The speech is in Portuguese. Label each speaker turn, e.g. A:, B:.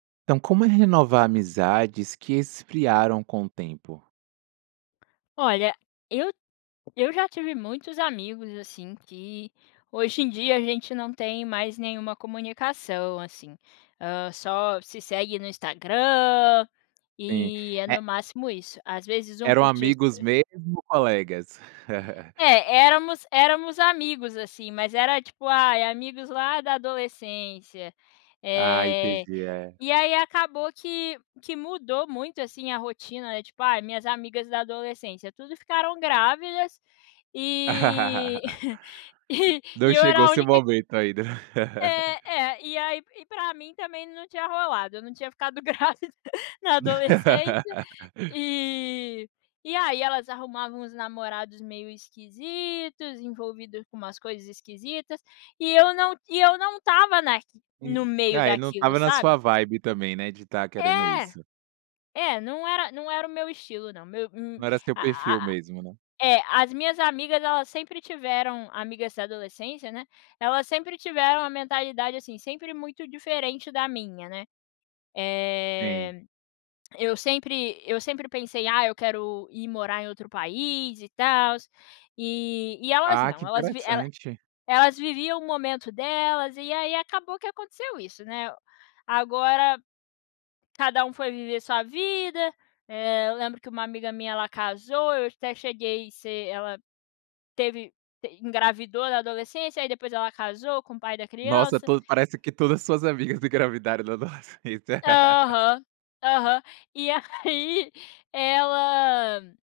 A: Então, como renovar amizades que esfriaram com o tempo?
B: Olha, eu eu já tive muitos amigos, assim, que hoje em dia a gente não tem mais nenhuma comunicação, assim. Hã, só se segue no Instagram,
A: Sim,
B: e é
A: e
B: no máximo isso. Às vezes um
A: eram
B: curti as
A: amigos
B: se
A: mesmo ou colegas?
B: É, éramos éramos amigos, assim, mas era tipo, ai amigos lá da adolescência.
A: Ah, entendi,
B: Eh,
A: é.
B: e aí acabou que que mudou muito, assim, a rotina, tipo, ai, minhas amigas da adolescência tudo ficaram grávidas e e
A: Não
B: eu era
A: chegou o
B: a
A: seu
B: única
A: momento ainda.
B: É, é. E aí e pra mim também não tinha rolado, eu não tinha ficado grávida na adolescência. E e aí elas arrumavam uns namorados meio esquisitos, envolvido com umas coisas esquisitas, e eu não e eu não estava na no
A: Hum.
B: meio
A: Ah, e não
B: daquilo,
A: estava na sua
B: sabe?
A: vibe, também, né, de estar querendo
B: É!
A: isso.
B: É, não era não era o meu estilo, não. Meu um
A: Não era seu
B: a a
A: perfil mesmo, né?
B: é as minhas amigas elas sempre tiveram, amigas da adolescência, né, elas sempre tiveram a mentalidade, assim, sempre muito diferente da minha, né.
A: Sim.
B: Eh, eu sempre eu sempre pensei: "Ah, eu quero ir morar em outro país e tals", e e elas
A: Ah,
B: não,
A: que
B: elas vi ela
A: interessante.
B: elas viviam o momento delas e aí acabou que aconteceu isso, né? Agora cada um foi viver sua vida. Eh, eu lembro que uma amiga minha ela casou, eu até cheguei ser ela teve, te engravidou na adolescência, aí depois ela casou com o pai da
A: Nossa,
B: criança.
A: tudo parece que todas as suas amigas engravidaram na adolescência.
B: Aham, aham. E aí ela